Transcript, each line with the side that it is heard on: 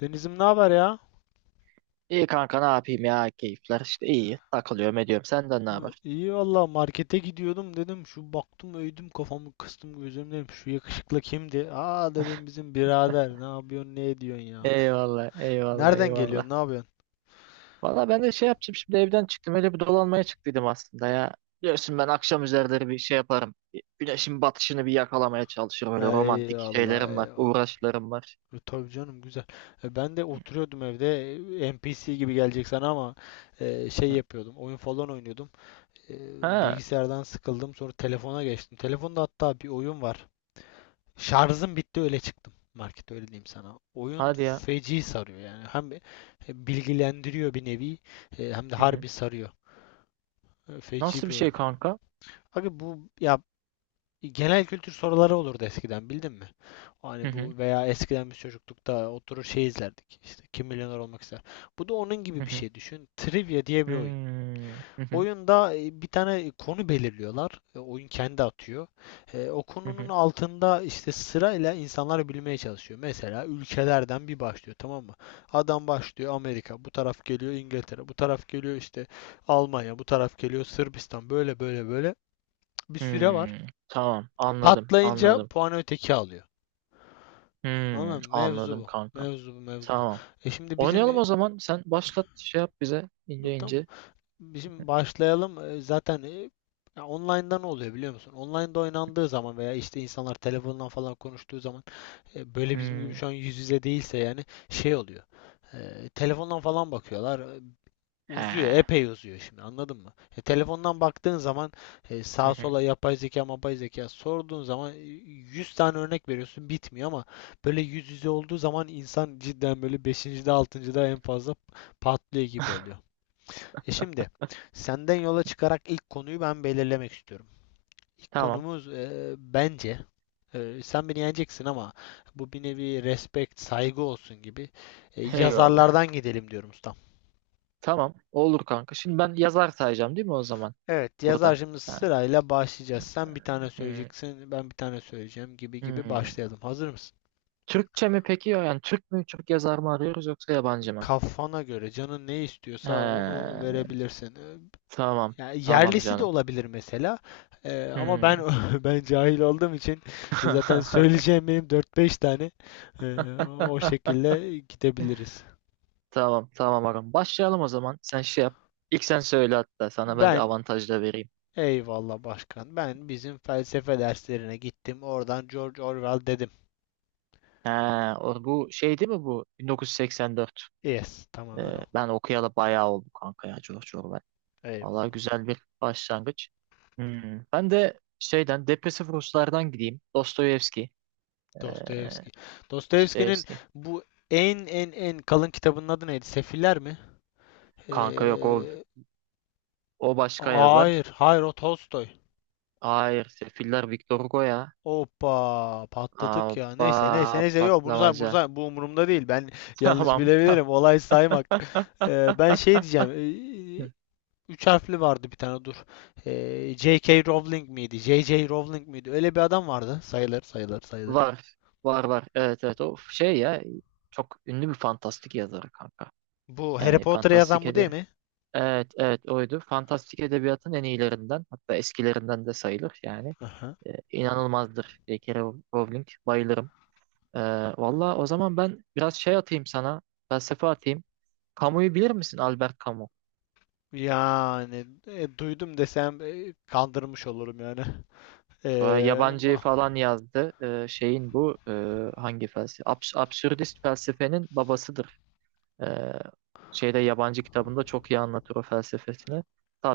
left: Denizim ne haber ya?
right: İyi kanka, ne yapayım ya, keyifler işte, iyi takılıyorum ediyorum, senden ne haber?
left: İyi valla markete gidiyordum dedim şu baktım öydüm kafamı kıstım gözüm dedim şu yakışıklı kimdi? Aa dedim bizim birader ne yapıyorsun ne ediyorsun ya?
right: Eyvallah, eyvallah,
left: Nereden geliyorsun
right: eyvallah.
left: ne yapıyorsun?
right: Valla ben de şey yapacağım, şimdi evden çıktım, öyle bir dolanmaya çıktıydım aslında ya. Biliyorsun ben akşam üzerleri bir şey yaparım. Bir güneşin batışını bir yakalamaya çalışırım, öyle romantik
left: Eyvallah
right: şeylerim var,
left: eyvallah.
right: uğraşlarım var.
left: Tabii canım güzel. Ben de
right: Hı.
left: oturuyordum evde, NPC gibi gelecek sana ama şey yapıyordum, oyun falan oynuyordum. E,
right: Ha.
left: Bilgisayardan sıkıldım, sonra telefona geçtim. Telefonda hatta bir oyun var. Şarjım bitti, öyle çıktım markete, öyle diyeyim sana. Oyun
right: Hadi ya.
left: feci sarıyor yani. Hem bilgilendiriyor bir nevi, hem de
right: Hı hı.
left: harbi sarıyor. Feci
right: Nasıl
left: bir
right: bir
left: oyun.
right: şey kanka?
left: Abi bu ya, genel kültür soruları olurdu eskiden, bildin mi?
right: Hı
left: Hani
right: hı.
left: bu, veya eskiden biz çocuklukta oturur şey izlerdik. İşte kim milyoner olmak ister. Bu da onun
right: Hı
left: gibi bir
right: hı.
left: şey, düşün. Trivia diye bir oyun.
right: Hmm, hı hı,
left: Oyunda bir tane konu belirliyorlar. Oyun kendi atıyor. O
right: hı
left: konunun
right: hı,
left: altında işte sırayla insanlar bilmeye çalışıyor. Mesela ülkelerden bir başlıyor, tamam mı? Adam başlıyor Amerika, bu taraf geliyor İngiltere, bu taraf geliyor işte Almanya, bu taraf geliyor Sırbistan. Böyle böyle böyle bir süre var.
right: hmm. Tamam, anladım
left: Patlayınca
right: anladım.
left: puanı öteki alıyor.
right: Hmm,
left: Anladın mı? Mevzu
right: anladım
left: bu.
right: kanka.
left: Mevzu bu, mevzu bu.
right: Tamam.
left: Şimdi bizim,
right: Oynayalım o zaman. Sen başlat, şey yap bize ince
left: tamam mı?
right: ince.
left: Bizim başlayalım. Zaten ya, online'da ne oluyor biliyor musun? Online'da oynandığı zaman, veya işte insanlar telefondan falan konuştuğu zaman, böyle bizim gibi
right: Hmm.
left: şu an yüz yüze değilse yani şey oluyor. Telefondan falan bakıyorlar. Uzuyor,
right: He.
left: epey uzuyor şimdi, anladın mı? Telefondan baktığın zaman,
right: Hı
left: sağa
right: hı.
left: sola yapay zeka, mapay zeka sorduğun zaman, 100 tane örnek veriyorsun, bitmiyor. Ama böyle yüz yüze olduğu zaman insan cidden böyle beşinci de 6. da en fazla patlıyor gibi oluyor. Şimdi senden yola çıkarak ilk konuyu ben belirlemek istiyorum. İlk
right: Tamam.
left: konumuz bence, sen beni yeneceksin ama bu bir nevi respect, saygı olsun gibi,
right: Eyvallah.
left: yazarlardan gidelim diyorum ustam.
right: Tamam. Olur kanka. Şimdi ben yazar sayacağım değil mi o zaman?
left: Evet,
right: Burada.
left: yazarcımız
right: Ha.
left: sırayla başlayacağız. Sen bir tane
right: Hmm.
left: söyleyeceksin, ben bir tane söyleyeceğim, gibi gibi
right: Hmm.
left: başlayalım. Hazır mısın?
right: Türkçe mi peki? Yani Türk mü, Türk yazar mı arıyoruz, yoksa yabancı mı?
left: Kafana göre, canın ne
right: He.
left: istiyorsa onu verebilirsin. E,
right: Tamam.
left: Yani
right: Tamam
left: yerlisi de
right: canım.
left: olabilir mesela. Ama ben
right: Hmm.
left: ben cahil olduğum için zaten söyleyeceğim benim dört beş tane. Eee, o şekilde gidebiliriz.
right: Tamam. Tamam ağam. Başlayalım o zaman. Sen şey yap. İlk sen söyle hatta. Sana ben bir
left: Ben
right: avantaj da vereyim.
left: eyvallah başkan. Ben bizim felsefe derslerine gittim. Oradan George Orwell dedim.
right: Ha, o, bu şey değil mi bu? 1984.
left: Yes, tamamen
right: Ee,
left: o.
right: ben okuyalı bayağı oldu kanka ya, George Orwell. Vallahi
left: Eyvallah.
right: güzel bir başlangıç. Hmm. Ben de şeyden, depresif Ruslardan gideyim. Dostoyevski. Ee,
left: Dostoyevski. Dostoyevski'nin
right: Dostoyevski.
left: bu en en en kalın kitabının adı neydi? Sefiller mi?
right: Kanka yok o,
left: Eee,
right: o başka
left: hayır,
right: yazar.
left: hayır, o Tolstoy.
right: Hayır, Sefiller Victor Hugo ya.
left: Hoppa patladık ya.
right: Aba
left: Neyse neyse neyse, yok bunu say, bunu
right: patlamaca.
left: say, bu umurumda değil. Ben yanlış
right: Tamam.
left: bilebilirim. Olay saymak. Ben şey diyeceğim. Üç harfli vardı bir tane, dur. J.K. Rowling miydi? J.J. Rowling miydi? Öyle bir adam vardı. Sayılır, sayılır, sayılır.
right: Var. Var var. Evet evet, o şey ya. Çok ünlü bir fantastik yazarı kanka.
left: Bu Harry
right: Yani
left: Potter'ı yazan,
right: fantastik
left: bu değil
right: edebiyat.
left: mi?
right: Evet, evet oydu. Fantastik edebiyatın en iyilerinden, hatta eskilerinden de sayılır. Yani
left: Aha.
right: inanılmazdır J.K. Rowling. Bayılırım. E, valla o zaman ben biraz şey atayım sana, felsefe atayım. Camus'u bilir misin? Albert Camus.
left: Yani duydum desem kandırmış olurum yani. Ee,
right: Şu an Yabancıyı
left: va-
right: falan yazdı. Şeyin bu hangi felsefe? Absürdist felsefenin babasıdır. E, şeyde yabancı kitabında çok iyi anlatır o felsefesini.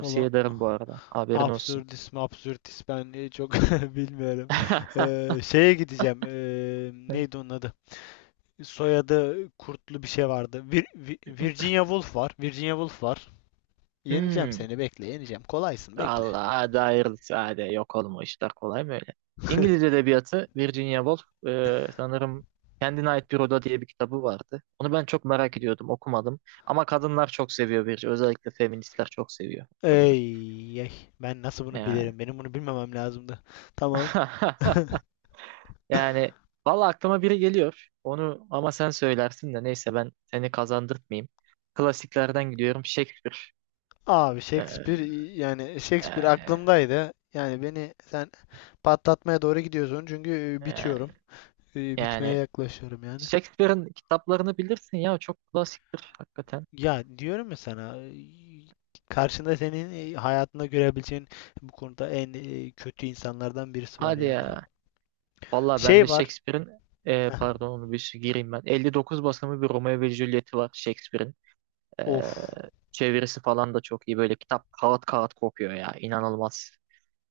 left: Valla,
right: ederim bu arada. Haberin olsun.
left: absürdist mi absürtist, ben çok bilmiyorum. Şeye gideceğim. Neydi onun adı? Soyadı kurtlu bir şey vardı. Virginia Woolf var. Virginia Woolf var. Yeneceğim
right: Hmm,
left: seni, bekle, yeneceğim. Kolaysın, bekle.
right: Allah'a dair sade yok olma, işler kolay mı öyle? İngiliz edebiyatı Virginia Woolf, sanırım Kendine Ait Bir Oda diye bir kitabı vardı. Onu ben çok merak ediyordum, okumadım. Ama kadınlar çok seviyor Virginia. Özellikle feministler çok seviyor kadını.
left: Ey, ey. Ben nasıl bunu
right: Yani,
left: bilirim? Benim bunu bilmemem lazımdı. Tamam.
right: yani valla aklıma biri geliyor. Onu ama sen söylersin de, neyse, ben seni kazandırtmayayım. Klasiklerden gidiyorum, Shakespeare.
left: Abi Shakespeare,
right: E,
left: yani Shakespeare
right: yani,
left: aklımdaydı. Yani beni sen patlatmaya doğru gidiyorsun çünkü
right: yani,
left: bitiyorum. Bitmeye
right: yani,
left: yaklaşıyorum yani.
right: Shakespeare'in kitaplarını bilirsin ya, çok klasiktir hakikaten.
left: Ya diyorum ya sana, karşında senin hayatında görebileceğin bu konuda en kötü insanlardan birisi var
right: Hadi
left: yani.
right: ya. Valla ben de
left: Şey var.
right: Shakespeare'in,
left: Heh,
right: pardon, onu bir gireyim ben. 59 basımı bir Romeo ve Juliet'i var Shakespeare'in. E,
left: of.
right: çevirisi falan da çok iyi. Böyle kitap kağıt kağıt kopuyor ya. İnanılmaz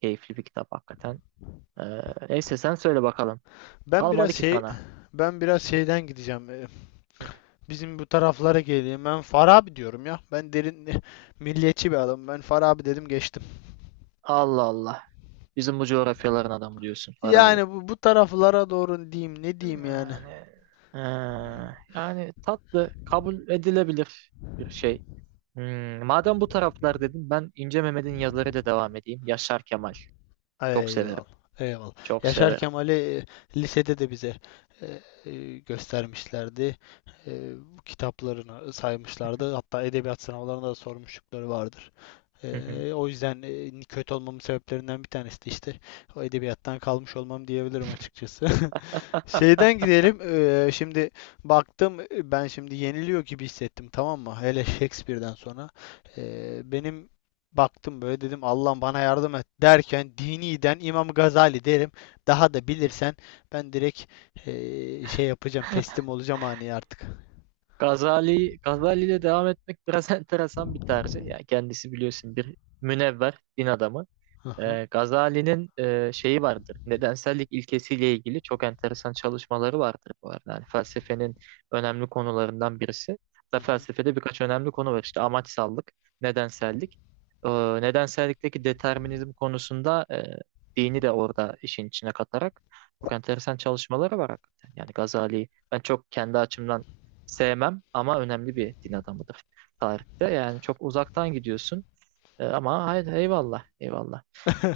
right: keyifli bir kitap hakikaten. E, neyse sen söyle bakalım.
left: Ben biraz
right: Kalmadı ki
left: şey
right: sana.
left: ben biraz şeyden gideceğim. Bizim bu taraflara geleyim. Ben Farabi diyorum ya. Ben derin milliyetçi bir adamım. Ben Farabi dedim, geçtim.
right: Allah Allah. Bizim bu coğrafyaların adamı diyorsun, Farabi.
left: Yani bu taraflara doğru diyeyim, ne diyeyim yani.
right: Yani, e, yani, tatlı kabul edilebilir bir şey. Madem bu taraflar dedim, ben İnce Mehmet'in yazılarıyla devam edeyim. Yaşar Kemal. Çok severim.
left: Eyvallah. Eyvallah.
right: Çok
left: Yaşar
right: severim.
left: Kemal'i lisede de bize e, göstermişlerdi. E, Bu kitaplarını saymışlardı. Hatta edebiyat sınavlarında da sormuşlukları vardır. O yüzden kötü olmamın sebeplerinden bir tanesi de işte o edebiyattan kalmış olmam diyebilirim açıkçası. Şeyden gidelim. Şimdi baktım, ben şimdi yeniliyor gibi hissettim, tamam mı? Hele Shakespeare'den sonra. Benim baktım böyle, dedim Allah'ım bana yardım et, derken diniden İmam Gazali derim. Daha da bilirsen, ben direkt şey yapacağım, teslim olacağım hani artık.
right: Gazali, Gazali ile devam etmek biraz enteresan bir tarzı. Yani kendisi biliyorsun, bir münevver din adamı.
left: Hı hı.
right: Gazali'nin şeyi vardır. Nedensellik ilkesiyle ilgili çok enteresan çalışmaları vardır bu arada. Yani felsefenin önemli konularından birisi.
left: Hı
right: Da
left: hı.
right: felsefede birkaç önemli konu var. İşte amaçsallık, nedensellik. E, nedensellikteki determinizm konusunda dini de orada işin içine katarak çok enteresan çalışmaları var hakikaten. Yani Gazali'yi ben çok kendi açımdan sevmem, ama önemli bir din adamıdır tarihte. Yani çok uzaktan gidiyorsun. Ama hayır, eyvallah, eyvallah.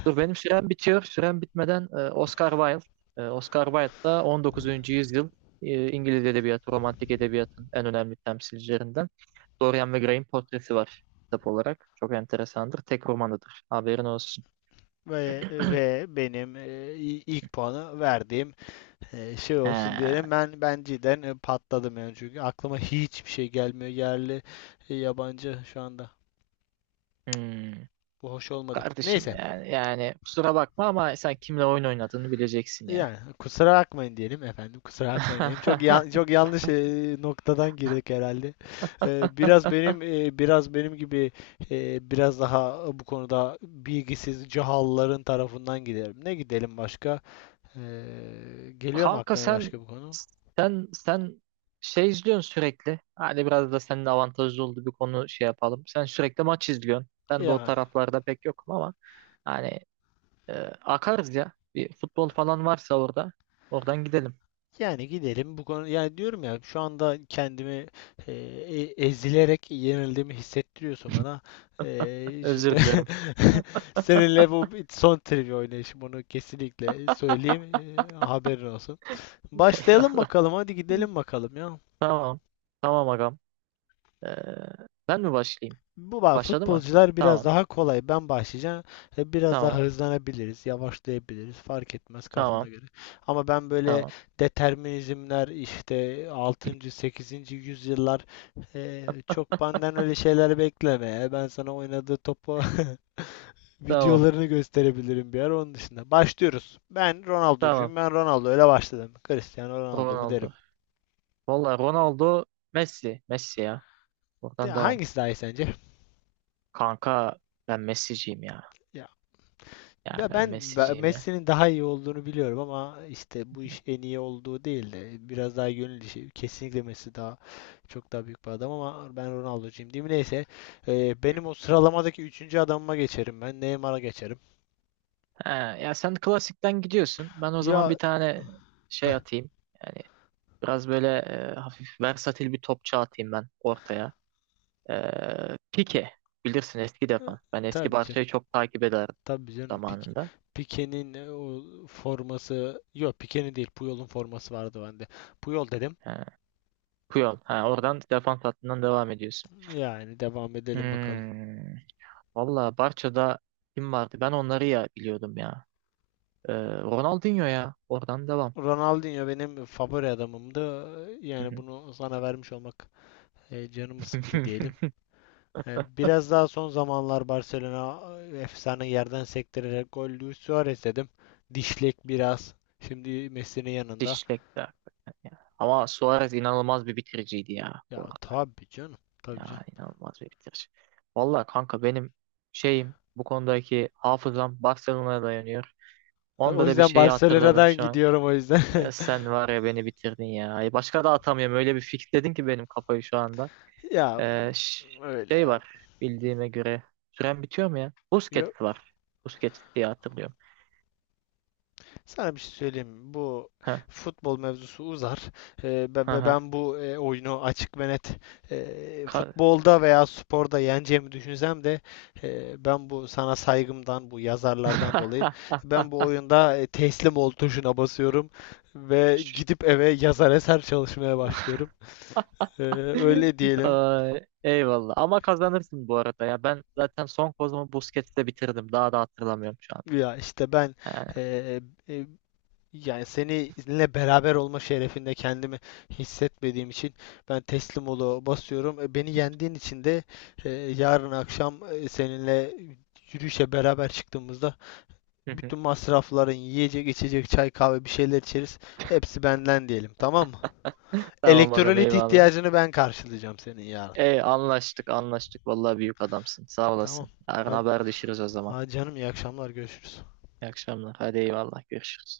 right: Dur, benim sürem bitiyor. Sürem bitmeden, Oscar Wilde. Oscar Wilde da 19. yüzyıl, İngiliz edebiyatı, romantik edebiyatın en önemli temsilcilerinden. Dorian ve Gray'in portresi var kitap olarak. Çok enteresandır. Tek romanıdır. Haberin olsun.
left: Ve benim ilk puanı verdiğim şey
right: He,
left: olsun diyelim. Ben cidden patladım yani çünkü aklıma hiçbir şey gelmiyor, yerli yabancı şu anda.
right: hmm.
left: Bu hoş olmadı.
right: Kardeşim
left: Neyse.
right: yani, kusura bakma, ama sen kimle oyun oynadığını bileceksin ya.
left: Yani kusura bakmayın diyelim efendim. Kusura bakmayın diyelim. Çok çok yanlış noktadan girdik herhalde. Biraz benim gibi, biraz daha bu konuda bilgisiz cahalların tarafından gidelim. Ne gidelim başka? E, Geliyor mu
right: Kanka,
left: aklına başka
right: sen
left: bir konu?
right: sen sen şey izliyorsun sürekli. Hani biraz da senin avantajlı olduğu bir konu şey yapalım. Sen sürekli maç izliyorsun. Ben de o
left: Yani,
right: taraflarda pek yokum ama, hani, e, akarız ya. Bir futbol falan varsa orada, oradan gidelim.
left: Gidelim bu konu, yani diyorum ya, şu anda kendimi ezilerek yenildiğimi hissettiriyorsun bana. Şimdi
right: Özür dilerim.
left: seninle bu bir son trivia oynayışım, onu kesinlikle söyleyeyim, haberin olsun. Başlayalım
right: Eyvallah.
left: bakalım, hadi gidelim bakalım ya.
right: Tamam. Tamam agam. E, ben mi başlayayım?
left: Bu bak,
right: Başladı mı?
left: futbolcular biraz
right: Tamam.
left: daha kolay. Ben başlayacağım. Biraz daha
right: Tamam.
left: hızlanabiliriz, yavaşlayabiliriz. Fark etmez, kafana
right: Tamam.
left: göre. Ama ben böyle
right: Tamam.
left: determinizmler işte altıncı, sekizinci yüzyıllar, çok benden öyle şeyler bekleme ya. Ben sana oynadığı topu
right: Tamam.
left: videolarını gösterebilirim bir ara, onun dışında. Başlıyoruz. Ben
right: Tamam.
left: Ronaldo'cuyum. Ben Ronaldo öyle başladım. Cristiano Ronaldo mu derim.
right: Ronaldo. Vallahi Ronaldo, Messi. Messi ya. Oradan
left: Ya
right: devam.
left: hangisi daha iyi sence?
right: Kanka, ben Messi'ciyim ya.
left: Ya,
right: Yani
left: ve
right: ben
left: ben
right: Messi'ciyim ya.
left: Messi'nin daha iyi olduğunu biliyorum, ama işte bu iş en iyi olduğu değil de biraz daha gönül işi. Kesinlikle Messi daha çok daha büyük bir adam, ama ben Ronaldo'cuyum diyeyim. Neyse, benim o sıralamadaki üçüncü adamıma geçerim ben. Neymar'a geçerim.
right: Ha, ya sen klasikten gidiyorsun. Ben o zaman
left: Ya,
right: bir tane şey atayım. Yani biraz böyle hafif versatil bir topçu atayım ben ortaya. E, Pique. Bilirsin, eski
left: e,
right: defans. Ben eski
left: tabii canım.
right: Barça'yı çok takip ederdim
left: Tabii canım.
right: zamanında.
left: Pique'nin o forması yok, Pique'nin değil, Puyol'un forması vardı bende. Puyol dedim.
right: Ha, Puyol. Ha, oradan, defans hattından devam ediyorsun.
left: Yani devam edelim bakalım.
right: Hmm. Valla Barça'da kim vardı? Ben onları ya biliyordum ya. E, Ronaldinho ya. Oradan devam.
left: Ronaldinho benim favori adamımdı. Yani bunu sana vermiş olmak, canımı sıktı diyelim. Biraz daha son zamanlar Barcelona, efsane yerden sektirerek gol, Luis Suarez dedim. Dişlek biraz. Şimdi Messi'nin yanında.
right: Dişlek'ti hakikaten ya. Ama Suarez inanılmaz bir bitiriciydi ya, bu
left: Ya
right: arada.
left: tabii canım. Tabii canım.
right: Ya inanılmaz bir bitirici. Vallahi kanka, benim şeyim, bu konudaki hafızam Barcelona'ya dayanıyor.
left: O
right: Onda da bir
left: yüzden
right: şeyi hatırladım
left: Barcelona'dan
right: şu an.
left: gidiyorum, o yüzden.
right: E, sen var ya, beni bitirdin ya. Ay, başka da atamıyorum. Öyle bir fixledin ki benim kafayı şu anda.
left: Ya
right: E, ş-
left: öyle
right: şey
left: ya.
right: var bildiğime göre. Süren bitiyor mu ya?
left: Ya,
right: Busquets var. Busquets diye hatırlıyorum.
left: sana bir şey söyleyeyim mi? Bu
right: Ha
left: futbol mevzusu uzar. Ee, ve
right: ha
left: ve
right: ha.
left: ben bu oyunu, açık ve net
right: Ka-
left: futbolda veya sporda yeneceğimi düşünsem de, ben bu sana saygımdan, bu yazarlardan dolayı ben bu oyunda teslim ol tuşuna basıyorum ve gidip eve yazar eser çalışmaya başlıyorum. Ee, Öyle diyelim.
right: Ay, eyvallah. Ama kazanırsın bu arada ya. Ben zaten son kozumu Busquets'te bitirdim. Daha da hatırlamıyorum şu an.
left: Ya işte ben,
right: Yani.
left: e, e, Yani seninle beraber olma şerefinde kendimi hissetmediğim için ben teslim olu basıyorum. Beni yendiğin için de yarın akşam seninle yürüyüşe beraber çıktığımızda bütün masrafların, yiyecek, içecek, çay, kahve bir şeyler içeriz. Hepsi benden diyelim, tamam mı?
right: Tamam bakalım,
left: Elektrolit
right: eyvallah.
left: ihtiyacını ben karşılayacağım senin, yarın.
right: Ey, anlaştık anlaştık. Vallahi büyük adamsın. Sağ
left: Tamam.
right: olasın. Yarın
left: Hadi,
right: haberleşiriz o zaman.
left: hadi canım, iyi akşamlar, görüşürüz.
right: İyi akşamlar. Hadi eyvallah. Görüşürüz.